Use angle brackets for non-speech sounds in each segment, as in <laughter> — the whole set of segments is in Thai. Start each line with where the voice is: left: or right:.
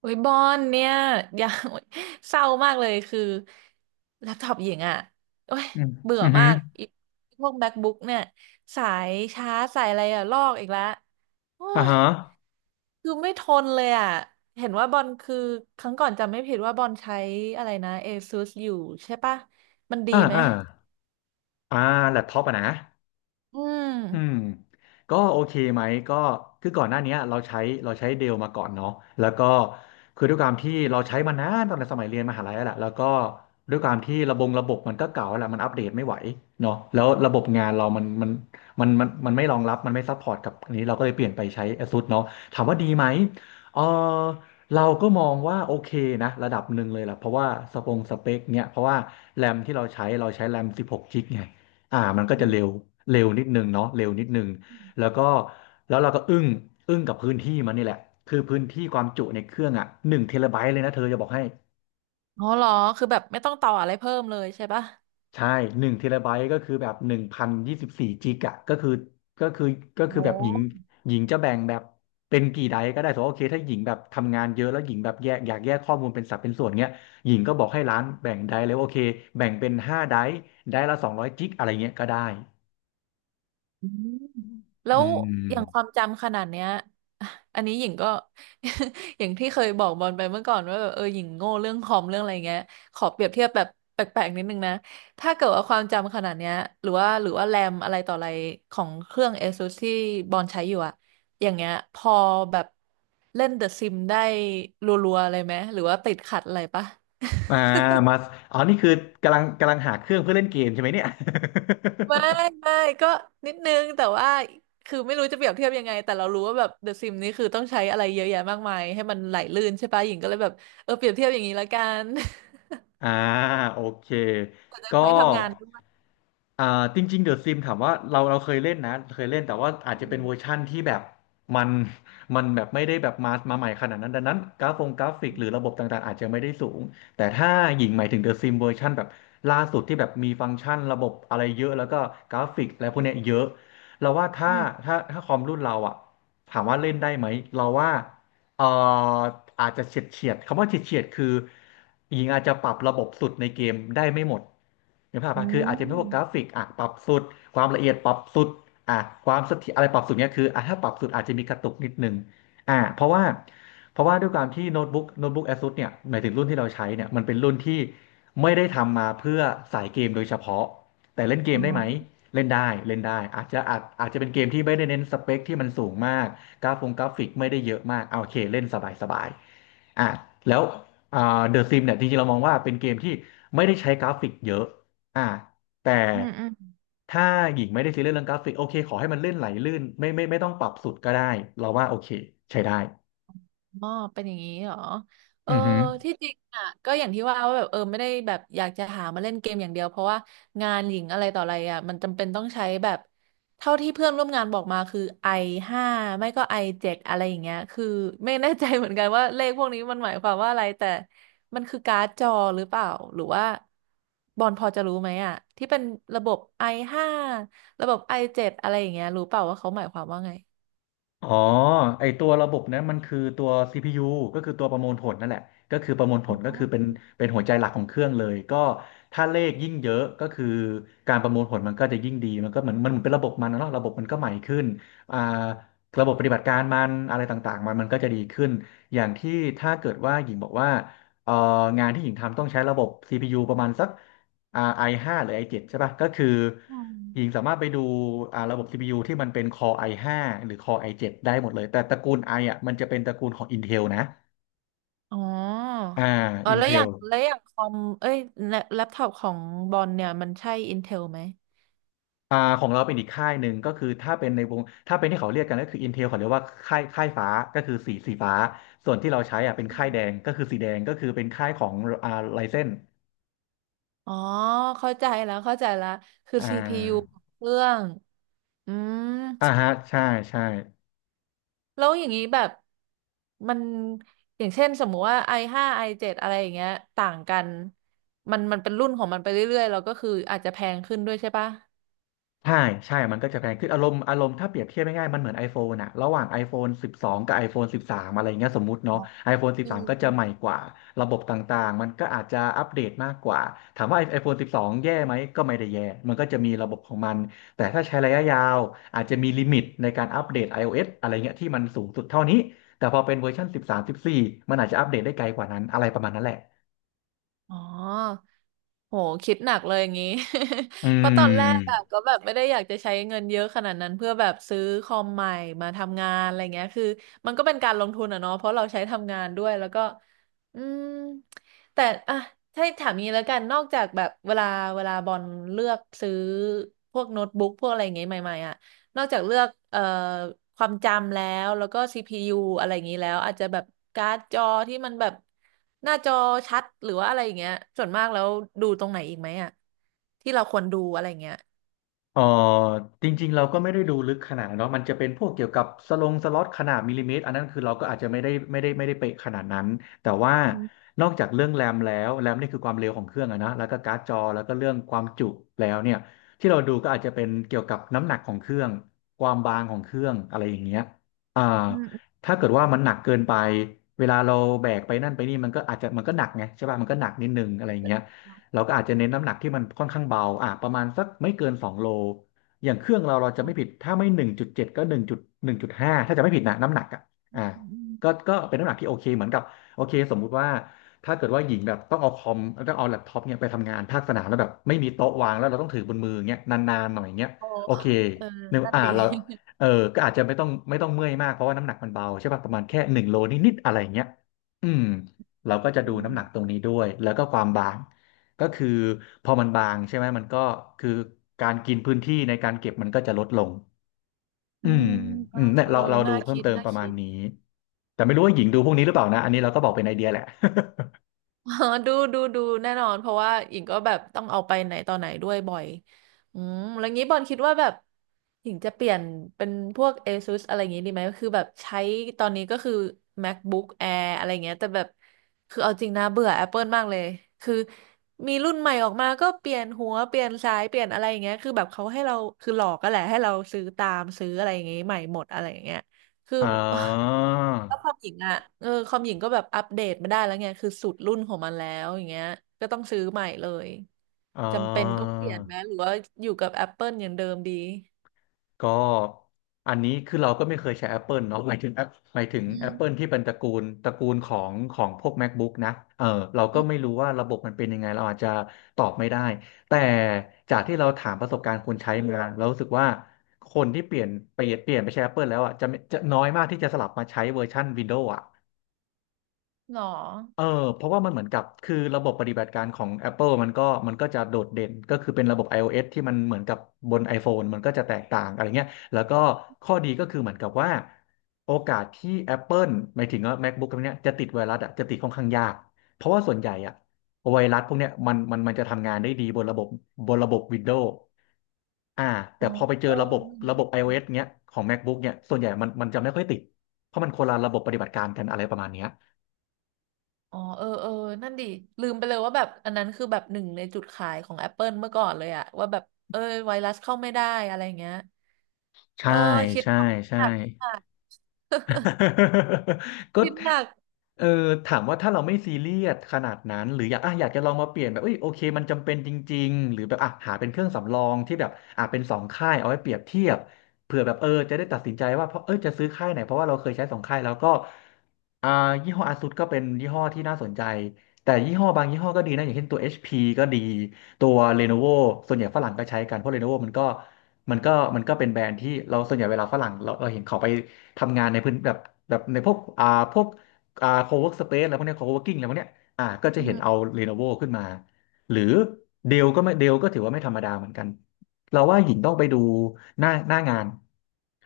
right: โอ้ยบอนเนี่ย <laughs> อย่าโอ๊ยเศร้ามากเลยคือแล็ปท็อปหญิงอ่ะโอ้ย
left: อืม
right: เบื่อ
left: อือฮึ
right: มา
left: อ
right: กอีพวก MacBook เนี่ยสายชาร์จสายอะไรอ่ะลอกอีกแล้วโอ้
left: อ่า
right: ย
left: ฮะ
right: คือไม่ทนเลยอ่ะเห็นว่าบอลคือครั้งก่อนจำไม่ผิดว่าบอลใช้อะไรนะ ASUS อยู่ใช่ปะมันดี
left: อ่า
right: ไหม
left: อ่าอ่าแล็ปท็อปอะนะ
right: อืม
left: อืมก็โอเคไหมก็คือก่อนหน้าเนี้ยเราใช้เดลมาก่อนเนาะแล้วก็คือด้วยความที่เราใช้มานานตอนสมัยเรียนมหาลัยแล้วแหละแล้วก็ด้วยความที่ระบบมันก็เก่าแล้วแหละมันอัปเดตไม่ไหวเนาะแล้วระบบงานเรามันไม่รองรับมันไม่ซัพพอร์ตกับอันนี้เราก็เลยเปลี่ยนไปใช้ ASUS เนาะถามว่าดีไหมเออเราก็มองว่าโอเคนะระดับหนึ่งเลยแหละเพราะว่าสเปคเนี่ยเพราะว่าแรมที่เราใช้เราใช้แรม16กกิกะไง มันก็จะเร็วเร็วนิดนึงเนาะเร็วนิดนึงแล้วก็แล้วเราก็อึ้งอึ้งกับพื้นที่มันนี่แหละคือพื้นที่ความจุในเครื่องอ่ะหนึ่งเทราไบต์เลยนะเธอจะบอกให้
right: อ๋อเหรอคือแบบไม่ต้องต่ออะไรเพิ่มเลยใช่ปะ
left: ใช่หนึ่งเทราไบต์ก็คือแบบหนึ่งพันยี่สิบสี่จิกอะก็คือก็คื
right: โห
left: อแบบหญิงจะแบ่งแบบเป็นกี่ไดก็ได้สมมติว่าโอเคถ้าหญิงแบบทำงานเยอะแล้วหญิงแบบแยกอยากแยกข้อมูลเป็นสัดเป็นส่วนเงี้ยหญิงก็บอกให้ร้านแบ่งไดเลยว่าโอเคแบ่งเป็นห้าไดไดละสองร้อยจิกอะไรเงี้ยก็ได้
right: อืมแล้
left: อื
right: วอย่างควา
left: ม
right: มจำขนาดเนี้ย <laughs> อันนี้หญิงก็ <laughs> อย่างที่เคยบอกบอลไปเมื่อก่อนว่าแบบเออหญิงโง่เรื่องคอมเรื่องอะไรเงี้ยขอเปรียบเทียบแบบแปลกๆนิดนึงนะถ้าเกิดว่าความจำขนาดเนี้ยหรือว่าแรมอะไรต่ออะไรของเครื่อง ASUS ที่บอลใช้อยู่อะอย่างเงี้ยพอแบบเล่นเดอะซิมได้รัวๆอะไรไหมหรือว่าติดขัดอะไรปะ
left: อ่ามาอ๋อนี่คือกำลังหาเครื่องเพื่อเล่นเกมใช่ไหมเนี่ย
right: ไม่
left: <laughs>
right: ไม่ก็นิดนึงแต่ว่าคือไม่รู้จะเปรียบเทียบยังไงแต่เรารู้ว่าแบบเดอะซิมนี่คือต้องใช้อะไรเยอะแยะมากมายให้มันไหลลื่นใช่ปะหญิงก็เลยแบบเออเปรียบเทียบอย่างนี้ละกัน
left: อ่าโอเค
right: <laughs> จะ
left: ก็
right: ใช้ทำงานด้วย
left: อ่าจริงๆเดอะซิมถามว่าเราเคยเล่นนะเคยเล่นแต่ว่าอาจจะเป็นเวอร์ชั่นที่แบบมันแบบไม่ได้แบบมาใหม่ขนาดนั้นดังนั้นกราฟิกหรือระบบต่างๆอาจจะไม่ได้สูงแต่ถ้าหญิงหมายถึงเดอะซิมเวอร์ชันแบบล่าสุดที่แบบมีฟังก์ชันระบบอะไรเยอะแล้วก็กราฟิกอะไรพวกเนี้ยเยอะเราว่าถ้า
right: อืม
left: คอมรุ่นเราอะถามว่าเล่นได้ไหมเราว่า เอ่ออาจจะเฉียดเฉียดคำว่าเฉียดเฉียดคือหญิงอาจจะปรับระบบสุดในเกมได้ไม่หมดเห็นภาพ
right: อื
left: ปะคืออาจจะเป็นพวกกรา
right: ม
left: ฟิกอ่ะปรับสุดความละเอียดปรับสุดอ่ะความเสถียรอะไรปรับสุดเนี่ยคืออ่ะถ้าปรับสุดอาจจะมีกระตุกนิดนึงอ่ะเพราะว่าเพราะว่าด้วยความที่โน้ตบุ๊ก ASUS เนี่ยหมายถึงรุ่นที่เราใช้เนี่ยมันเป็นรุ่นที่ไม่ได้ทำมาเพื่อสายเกมโดยเฉพาะแต่เล่นเก
right: อ๋
left: ม
right: อ
left: ได้ไหมเล่นได้เล่นได้อาจจะเป็นเกมที่ไม่ได้เน้นสเปคที่มันสูงมาก กราฟงกราฟิกไม่ได้เยอะมากเอาโอเคเล่นสบายสบายอ่ะแล้วอ่าเดอะซิมเนี่ยจริงๆเรามองว่าเป็นเกมที่ไม่ได้ใช้กราฟิกเยอะอ่าแต่
right: อืมอืม
left: ถ้าหญิงไม่ได้ซีเรียสเรื่องกราฟิกโอเคขอให้มันเลื่อนไหลลื่นไม่ต้องปรับสุดก็ได้เราว่าโอเคใช้ได้
right: อ๋อเป็นอย่างนี้เหรอเออ
left: อือฮึ
right: ที่จริงอ่ะก็อย่างที่ว่าว่าแบบเออไม่ได้แบบอยากจะหามาเล่นเกมอย่างเดียวเพราะว่างานหญิงอะไรต่ออะไรอ่ะมันจำเป็นต้องใช้แบบเท่าที่เพื่อนร่วมงานบอกมาคือไอห้าไม่ก็ไอเจ็ดอะไรอย่างเงี้ยคือไม่แน่ใจเหมือนกันว่าเลขพวกนี้มันหมายความว่าอะไรแต่มันคือการ์ดจอหรือเปล่าหรือว่าบอลพอจะรู้ไหมอ่ะที่เป็นระบบ i ห้าระบบ i เจ็ดอะไรอย่างเงี้ยรู้เปล่าว่าเขาหมายความว่าไง
left: อ๋อไอตัวระบบนั้นมันคือตัว CPU ก็คือตัวประมวลผลนั่นแหละก็คือประมวลผลก็คือเป็นหัวใจหลักของเครื่องเลยก็ถ้าเลขยิ่งเยอะก็คือการประมวลผลมันก็จะยิ่งดีมันก็เหมือนมันเหมือนเป็นระบบนะเนาะระบบมันก็ใหม่ขึ้นอ่าระบบปฏิบัติการมันอะไรต่างๆมันก็จะดีขึ้นอย่างที่ถ้าเกิดว่าหญิงบอกว่าเอ่องานที่หญิงทำต้องใช้ระบบ CPU ประมาณสักอ่า i5 หาหรือไอเจ็ดใช่ป่ะก็คือ
right: อืม
left: หญิงสามารถไปดูอ่าระบบ CPU ที่มันเป็น Core i5 หาหรือ Core i7 ได้หมดเลยแต่ตระกูล i ออ่ะมันจะเป็นตระกูลของ Intel นะ
right: อ๋อ
left: อ่า
right: อ๋อ แล้วอย่า
left: Intel
right: งแล้วอย่างคอมเอ้ยแล็ปแล็ปท็อปของบอลเนี่ยมันใช่ Intel ไหม
left: อ่าของเราเป็นอีกค่ายหนึ่งก็คือถ้าเป็นในวงถ้าเป็นที่เขาเรียกกันก็คือ Intel เขาเรียกว่าค่ายฟ้าก็คือสีฟ้าส่วนที่เราใช้อ่ะเป็น
right: อื
left: ค่ายแดง
right: ม
left: ก็คือสีแดงก็คือเป็นค่ายของอ่า Ryzen
right: อ๋อเข้าใจแล้วเข้าใจแล้วคือ
left: อ่
right: CPU ข
left: า
right: องเครื่อง อืม
left: อ่าฮะใช่ใช่
right: แล้วอย่างนี้แบบมันอย่างเช่นสมมุติว่า i5 i7 อเจ็ดอะไรอย่างเงี้ยต่างกันมันเป็นรุ่นของมันไปเรื่อยๆแล้วก็คืออาจจะแพงขึ้นด้วยใช่ปะ
left: ใช่ใช่มันก็จะแพงขึ้นอารมณ์ถ้าเปรียบเทียบง่ายๆมันเหมือน iPhone อะระหว่าง iPhone 12 กับ iPhone 13 อะไรเงี้ยสมมุติเนาะ iPhone
right: อื
left: 13 ก็จะใหม่
right: ม
left: กว่าระบบต่างๆมันก็อาจจะอัปเดตมากกว่าถามว่า iPhone 12 แย่ไหมก็ไม่ได้แย่มันก็จะมีระบบของมันแต่ถ้าใช้ระยะยาวอาจจะมีลิมิตในการอัปเดต iOS อะไรเงี้ยที่มันสูงสุดเท่านี้แต่พอเป็นเวอร์ชัน13 14มสิบสี่มันอาจจะอัปเดตได้ไกลกว่านั้นอะไรประมาณนั้นแหละ
right: อ๋อโหคิดหนักเลยอย่างนี้
left: อื
right: <laughs> เพราะตอนแรกอะก็
left: ม
right: แบบไม่ได้อยากจะใช้เงินเยอะขนาดนั้นเพื่อแบบซื้อคอมใหม่มาทำงานอะไรเงี้ยคือมันก็เป็นการลงทุนอะเนาะเพราะเราใช้ทำงานด้วยแล้วก็อืมแต่อะถ้าถามงี้แล้วกันนอกจากแบบเวลาบอลเลือกซื้อพวกโน้ตบุ๊กพวกอะไรอย่างเงี้ยใหม่ๆอะ นอกจากเลือกความจำแล้วก็ CPU อะไรอย่างนี้แล้วอาจจะแบบการ์ดจอที่มันแบบหน้าจอชัดหรือว่าอะไรอย่างเงี้ยส่วนมากแล้วดูตรงไหนอีกไหมอ่ะที่เราควรดูอะไรอย่างเงี้ย
left: เออจริงๆเราก็ไม่ได้ดูลึกขนาดนั้นเนาะมันจะเป็นพวกเกี่ยวกับสลงสล็อตขนาดมิลลิเมตรอันนั้นคือเราก็อาจจะไม่ได้เป๊ะขนาดนั้นแต่ว่า
right: อืม
left: นอกจากเรื่องแรมแล้วแรมนี่คือความเร็วของเครื่องอะนะแล้วก็การ์ดจอแล้วก็เรื่องความจุแล้วเนี่ยที่เราดูก็อาจจะเป็นเกี่ยวกับน้ำหนักของเครื่องความบางของเครื่องอะไรอย่างเงี้ยอ่า
right: อืม
left: ถ้าเกิดว่ามันหนักเกินไปเวลาเราแบกไปนั่นไปนี่มันก็อาจจะมันก็หนักไงใช่ป่ะมันก็หนักนิดนึงอะไรอย่างเงี้ย เราก็อาจจะเน้นน้ำหนักที่มันค่อนข้างเบาอ่ะประมาณสักไม่เกิน2 โลอย่างเครื่องเราเราจะไม่ผิดถ้าไม่1.7ก็หนึ่งจุด1.5ถ้าจะไม่ผิดนะน้ำหนักอ่ะ
right: อื
left: อ่ะ
right: มอืมอื
left: ก็
right: ม
left: ก็เป็นน้ำหนักที่โอเคเหมือนกับโอเคสมมุติว่าถ้าเกิดว่าหญิงแบบต้องเอาคอมต้องเอาแล็ปท็อปเนี่ยไปทำงานภาคสนามแล้วแบบไม่มีโต๊ะวางแล้วเราต้องถือบนมืออย่างเงี้ยนานๆหน่อยเงี้ย
right: โอ้
left: โอเค
right: เออ
left: เนอะ
right: นั่นดี
left: เราเออก็อาจจะไม่ต้องเมื่อยมากเพราะว่าน้ำหนักมันเบาใช่ป่ะประมาณแค่1 โลนิดๆอะไรอย่างเงี้ยอืมเราก็จะ
right: อื
left: ดู
right: ม
left: น้ำหนักตรงนี้ด้วยแล้วก็ความบาง ก็คือพอมันบางใช่ไหมมันก็คือการกินพื้นที่ในการเก็บมันก็จะลดลง
right: อื
left: อืม
right: มเอ
left: อื
right: อ
left: มเนี่ย
right: เออ
left: เราดู
right: น่า
left: เพิ่ม
right: คิด
left: เติม
right: น่า
left: ประมา
right: คิ
left: ณ
right: ด
left: นี้แต่ไม่รู้ว่าหญิงดูพวกนี้หรือเปล่านะอันนี้เราก็บอกเป็นไอเดียแหละ
right: <laughs> เออดูดูดูแน่นอนเพราะว่าหญิงก็แบบต้องเอาไปไหนต่อไหนด้วยบ่อยอืมแล้วงี้บอลคิดว่าแบบหญิงจะเปลี่ยนเป็นพวก ASUS อะไรอย่างงี้ดีไหมคือแบบใช้ตอนนี้ก็คือ MacBook Air อะไรเงี้ยแต่แบบคือเอาจริงนะเบื่อ Apple มากเลย คือมีรุ่นใหม่ออกมาก็เปลี่ยนหัวเปลี่ยนสายเปลี่ยนอะไรอย่างเงี้ยคือแบบเขาให้เราคือหลอกก็แหละให้เราซื้อตามซื้ออะไรอย่างงี้ใหม่หมดอะไรอย่างเงี้ยคือ
left: <laughs> อ๋อ
right: แล้วความหญิงอ่ะเออความหญิงก็แบบอัปเดตไม่ได้แล้วไงคือสุดรุ่นของมันแล้วอย่างเงี้ยก็ต้องซื้อใหม่เลย
left: อ๋อ
right: จำเป็นต้องเปลี่ยนไหมหรือว่าอยู่กับ Apple อย่างเดิมดี
left: ก็อันนี้คือเราก็ไม่เคยใช้ Apple เนาะหมายถึง
right: อื
left: Apple
right: ม
left: ที่เป็นตระกูลของของพวก MacBook นะเออเรา
right: อื
left: ก็ไม่
right: ม
left: รู้ว่าระบบมันเป็นยังไงเราอาจจะตอบไม่ได้แต่จากที่เราถามประสบการณ์คนใช้มาเรารู้สึกว่าคนที่เปลี่ยนไปใช้ Apple แล้วอ่ะจะน้อยมากที่จะสลับมาใช้เวอร์ชัน Windows อ่ะ
right: หรอ
left: เออเพราะว่ามันเหมือนกับคือระบบปฏิบัติการของ Apple มันก็จะโดดเด่นก็คือเป็นระบบ iOS ที่มันเหมือนกับบน iPhone มันก็จะแตกต่างอะไรเงี้ยแล้วก็ข้อดีก็คือเหมือนกับว่าโอกาสที่ Apple หมายถึงว่า MacBook พวกเนี้ยจะติดไวรัสอ่ะจะติดค่อนข้างยากเพราะว่าส่วนใหญ่อ่ะไวรัสพวกเนี้ยมันจะทำงานได้ดีบนระบบWindows อ่า
right: อ๋
left: แต่
right: อ
left: พอไปเจอ
right: เออ
left: ระบบ
right: ลืมคิดไป
left: iOS เงี้ยของ MacBook เนี่ยส่วนใหญ่มันจะไม่ค่อยติดเพราะมันคนละระบบปฏิบัติการกันอะไรประมาณเนี้ย
right: อ๋อเออเออนั่นดิลืมไปเลยว่าแบบอันนั้นคือแบบหนึ่งในจุดขายของ Apple เมื่อก่อนเลยอะว่าแบบเออไวรัสเข้าไม่ได้อะไรเงี้ยเอ
left: ใช่
right: อคิด
left: ใช่
right: หนักคิด
left: ใช่
right: หนัก <laughs>
left: <laughs> ก็
right: คิดหนัก
left: เออถามว่าถ้าเราไม่ซีเรียสขนาดนั้นหรืออยากอ่ะอยากจะลองมาเปลี่ยนแบบเอ้ยโอเคมันจำเป็นจริงๆหรือแบบอ่ะหาเป็นเครื่องสำรองที่แบบอ่ะเป็นสองค่ายเอาไว้เปรียบเทียบเผื่อแบบเออจะได้ตัดสินใจว่าเพราะเออจะซื้อค่ายไหนเพราะว่าเราเคยใช้สองค่ายแล้วก็อ่ายี่ห้ออ s u s ก็เป็นยี่ห้อที่น่าสนใจแต่ยี่ห้อบางยี่ห้อก็ดีนะอย่างเช่นตัว HP ก็ดีตัว Lenovo ส่วนใหญ่ฝรั่งก็ใช้กันเพราะ Lenovo มันก็มันก็เป็นแบรนด์ที่เราส่วนใหญ่เวลาฝรั่งเราเห็นเขาไป ทำงานในพื้นแบบแบบในพวกพวกโคเวิร์กสเปซอะไรพวกเนี้โคเวิร์กิ้งอะไรพวกเนี้ยก็จะ
right: อื
left: เห็นเอา
right: ม
left: เ e โน v o ขึ้นมาหรือเดลก็ถือว่าไม่ธรรมดาเหมือนกันเราว่าหญิงต้องไปดูหน้างาน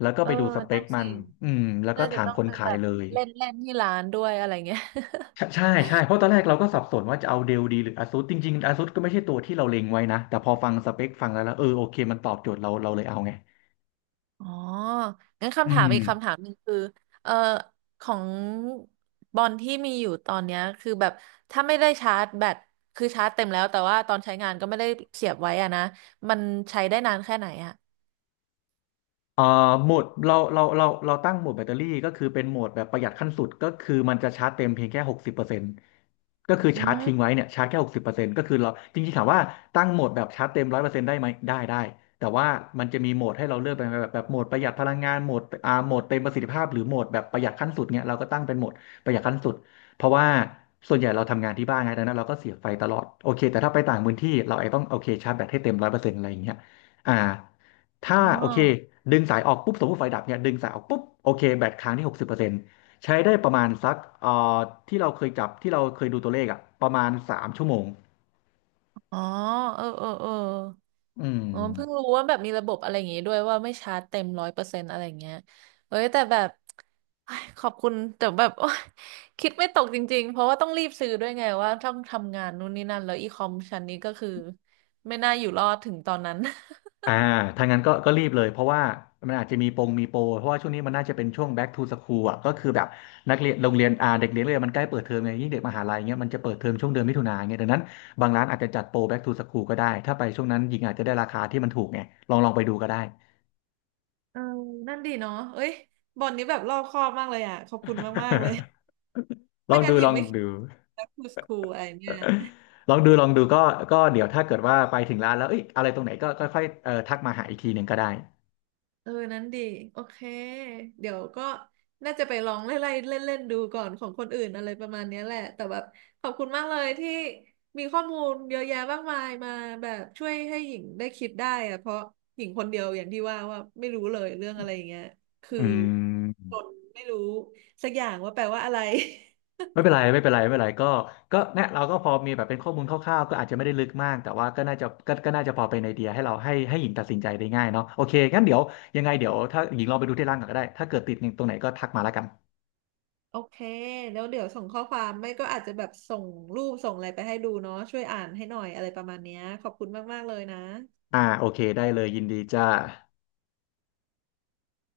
left: แล้วก็
right: เอ
left: ไป
right: อ
left: ดูสเป
right: นั่
left: ค
right: น
left: มั
right: สิ
left: นอืมแล้วก็
right: น่าจะ
left: ถาม
right: ต้อง
left: คน
right: เป็น
left: ขา
right: แบ
left: ย
right: บ
left: เลย
right: เล่นเล่นที่ร้านด้วยอะไรเงี้ย
left: ใช่ใช่ใช่เพราะตอนแรกเราก็สับสนว่าจะเอาเดลดีหรืออาซูสจริงๆอาซูสก็ไม่ใช่ตัวที่เราเล็งไว้นะแต่พอฟังสเปคฟังแล้วแล้วเออโอเคมันตอบโจทย์เราเราเลยเอาไง
right: <laughs> อ๋องั้น
left: อื
right: คำถาม
left: ม
right: อีกคำถามหนึ่งคือเอ่อของบอลที่มีอยู่ตอนเนี้ยคือแบบถ้าไม่ได้ชาร์จแบตคือชาร์จเต็มแล้วแต่ว่าตอนใช้งานก็ไม่ได้เสียบไว้อะนะมันใช้ได้นานแค่ไหนอะ
left: เอ่อโหมดเราตั้งโหมดแบตเตอรี่ก็คือเป็นโหมดแบบประหยัดขั้นสุดก็คือมันจะชาร์จเต็มเพียงแค่หกสิบเปอร์เซ็นต์ก็คือ
right: อื
left: ชาร์จทิ้ง
right: ม
left: ไว้เนี่ยชาร์จแค่หกสิบเปอร์เซ็นต์ก็คือเราจริงๆถามว่าตั้งโหมดแบบชาร์จเต็มร้อยเปอร์เซ็นต์ได้ไหมได้ได้แต่ว่ามันจะมีโหมดให้เราเลือกเป็นแบบโหมดประหยัดพลังงานโหมดโหมดเต็มประสิทธิภาพหรือโหมดแบบประหยัดขั้นสุดเนี่ยเราก็ตั้งเป็นโหมดประหยัดขั้นสุดเพราะว่าส่วนใหญ่เราทำงานที่บ้านไงดังนั้นเราก็เสียบไฟตลอดโอเคแต่ถ้าไปต่างพื้นที่เราไอ้ต้องโอเคชาร์จแบตให้เต็มร้อยเปอร์เซ็นต์อะไรอย่างเงี้ยอ่า ถ้า
right: อ๋อ
left: โอเคดึงสายออกปุ๊บสมมติไฟดับเนี่ยดึงสายออกปุ๊บโอเคแบตค้างที่หกสิบเปอร์เซ็นต์ใช้ได้ประมาณสักที่เราเคยจับที่เราเคยดูตัวเลขอะประมาณ3 ชั่วโมง
right: อ๋อเออเออเออ
left: อืม
right: อ๋อเพิ่งรู้ว่าแบบมีระบบอะไรอย่างงี้ด้วยว่าไม่ชาร์จเต็มร้อยเปอร์เซ็นต์อะไรอย่างเงี้ยเอ้ยแต่แบบเอ้ยขอบคุณแต่แบบโอ๊ยคิดไม่ตกจริงๆเพราะว่าต้องรีบซื้อด้วยไงว่าต้องทำงานนู่นนี่นั่นแล้วอีคอมชั้นนี้ก็คือไม่น่าอยู่รอดถึงตอนนั้น
left: อ่าถ้างั้นก็รีบเลยเพราะว่ามันอาจจะมีโปรเพราะว่าช่วงนี้มันน่าจะเป็นช่วง back to school อ่ะก็คือแบบนักเรียนโรงเรียนเด็กเรียนเลยนมันใกล้เปิดเทอมไงยิ่งเด็กมหาลัยเงี้ยมันจะเปิดเทอมช่วงเดือนมิถุนายนเงี้ยดังนั้นบางร้านอาจจะจัดโปร back to school ก็ได้ถ้าไปช่วงนั้นหญิงอาจจะได้ราคาที่มันถูกไงลองไปดูก็ได้
right: เออนั่นดีเนาะเอ้ยบอลนี้แบบรอบคอบมากเลยอ่ะขอบคุณมากๆเลย
left: <laughs> ล
right: ไม่
left: อง
right: งั้
left: ดู
right: นหญิ
left: ล
right: ง
left: อง
right: ไม่คิด
left: ดู
right: แล้วคทูสคูลอะไรเนี่ย
left: <laughs> ลองดูลองดูก็เดี๋ยวถ้าเกิดว่าไปถึงร้านแล้วเอ้ยอะไรตรงไหนก็ค่อยๆทักมาหาอีกทีหนึ่งก็ได้
right: เออนั้นดีโอเคเดี๋ยวก็น่าจะไปลองไล่ๆเล่นๆดูก่อนของคนอื่นอะไรประมาณเนี้ยแหละแต่แบบขอบคุณมากเลยที่มีข้อมูลเยอะแยะมากมายมาแบบช่วยให้หญิงได้คิดได้อะเพราะหญิงคนเดียวอย่างที่ว่าว่าไม่รู้เลยเรื่องอะไรอย่างเงี้ยคือ
left: อื
right: ค
left: ม
right: นไม่รู้สักอย่างว่าแปลว่าอะไร
left: ไม่เป็นไรไม่เป็นไรไม่เป็นไรก็เนี่ยเราก็พอมีแบบเป็นข้อมูลคร่าวๆก็อาจจะไม่ได้ลึกมากแต่ว่าก็น่าจะพอเป็นไอเดียให้เราให้ให้หญิงตัดสินใจได้ง่ายเนาะโอเคงั้นเดี๋ยวยังไงเดี๋ยวถ้าหญิงลองไปดูที่ร้านก่อนก็ได้ถ้าเกิดติดหนึ่งตรงไหนก็ทักมาแล้วกัน
right: <laughs> โอเคแล้วเดี๋ยวส่งข้อความไม่ก็อาจจะแบบส่งรูปส่งอะไรไปให้ดูเนาะช่วยอ่านให้หน่อยอะไรประมาณเนี้ยขอบคุณมากๆเลยนะ
left: โอเคได้เลยยินดีจ้า